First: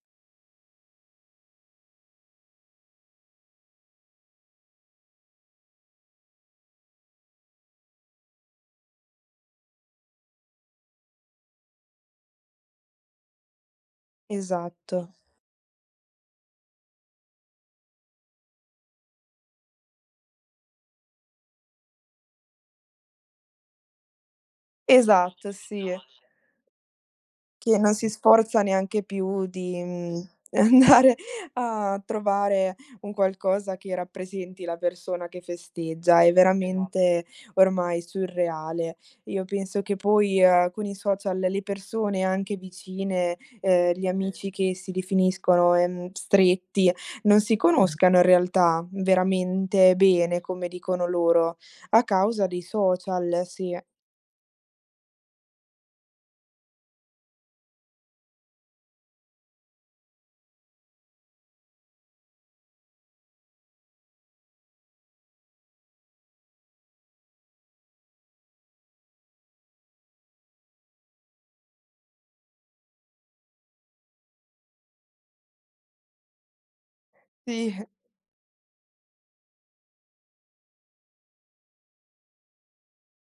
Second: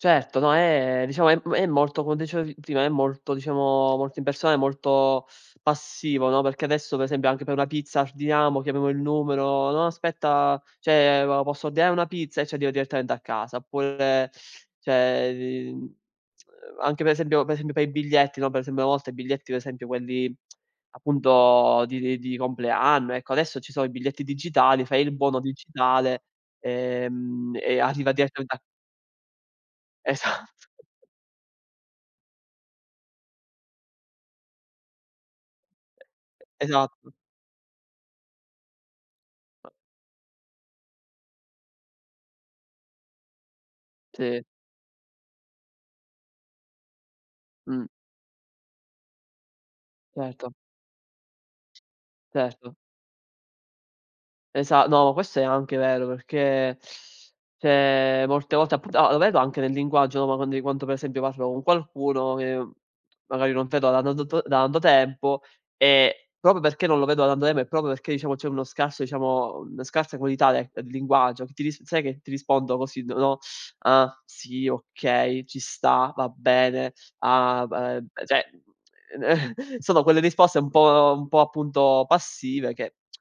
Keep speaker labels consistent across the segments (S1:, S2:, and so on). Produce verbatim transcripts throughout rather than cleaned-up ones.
S1: Certo, no, è, diciamo, è m molto, come dicevi prima, è molto diciamo, molte persone molto passivo, no, perché adesso, per esempio, anche per una pizza ardiniamo, chiamiamo il numero: "No aspetta, ceh, m ma posso ordinare una pizza?" E ci arriva direttamente a casa. Oppure
S2: Esatto.
S1: ceh, lin uhm, anche per esempio per esempio, per i biglietti, no, per esempio, una volta, i biglietti pe esempio, quelli, appunto, di di di compleanno, ecco, adesso ci so' i biglietti digitali, fai il buono
S2: Esatto, sì e
S1: digitale, ehm,
S2: e che
S1: e
S2: non si
S1: arriva direttamente a
S2: sforza neanche più di, mhmm,
S1: Esatto.
S2: andare a trovare un qualcosa che rappresenti la persona che festeggia. È
S1: [unintelligible]
S2: veramente ormai surreale. Io penso che poi, uhm, con i social le persone anche vicine, ehm, gli
S1: Sì.
S2: amici che si definiscono, ehm, stretti non si
S1: Mh.
S2: conoscano in realtà, veramente bene,
S1: Certo.
S2: come dicono loro a causa dei
S1: Certo.
S2: social, sì.
S1: Esa no, questo è anche vero, perché, ceh, molte volte, appu ah, lo vedo anche nel linguaggio, no, ma quando quanto, per esempio, parlo con qualcuno, che, magari, non tedo [unintelligible] da tato tanto tempo e, proprio perché non lo vedo da tanto tempo e proprio perché, iciamo, c'è uno scarso, iciamo una scarsa qualità dec linguaggio, ti ris sai che ti rispondo così d no: "Ah, sì, okay, ci sta, va bene, ah b
S2: Sì.
S1: eh", ceh, sono quelle risposte un po' un po', appunto, passive che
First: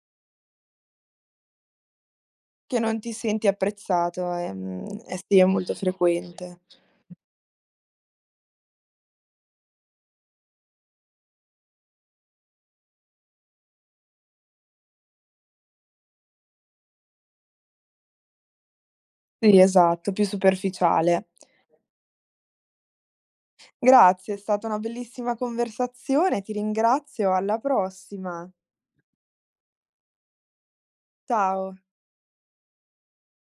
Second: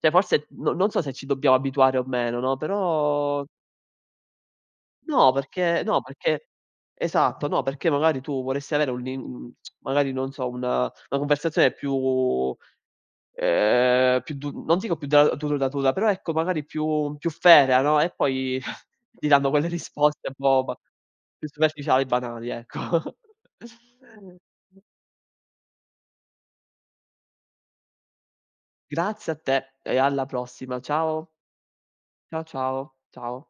S1: ceh, forse, no non so se ci dobbiamo abituare o meno, no,
S2: Che non ti senti
S1: però
S2: apprezzato, ehm, e
S1: No,
S2: sì, è molto
S1: perché no, perché
S2: frequente.
S1: esatto, no, perché, magari, tu vorresti avere un lin magari, non so, una una conversazione più, ehm, più du non dico più da duradatura però, ecco, magari, più più ferrea, no, e poi ti danno
S2: Quindi
S1: quelle
S2: esatto, più
S1: risposte un po' ba
S2: superficiale.
S1: più
S2: q
S1: superficiali, banali, ecco.
S2: Grazie, è stata una bellissima conversazione. Ti ringrazio, alla prossima.
S1: Grazie a te e alla prossima, ciao.
S2: Ciao.
S1: Cia ciao, ciao.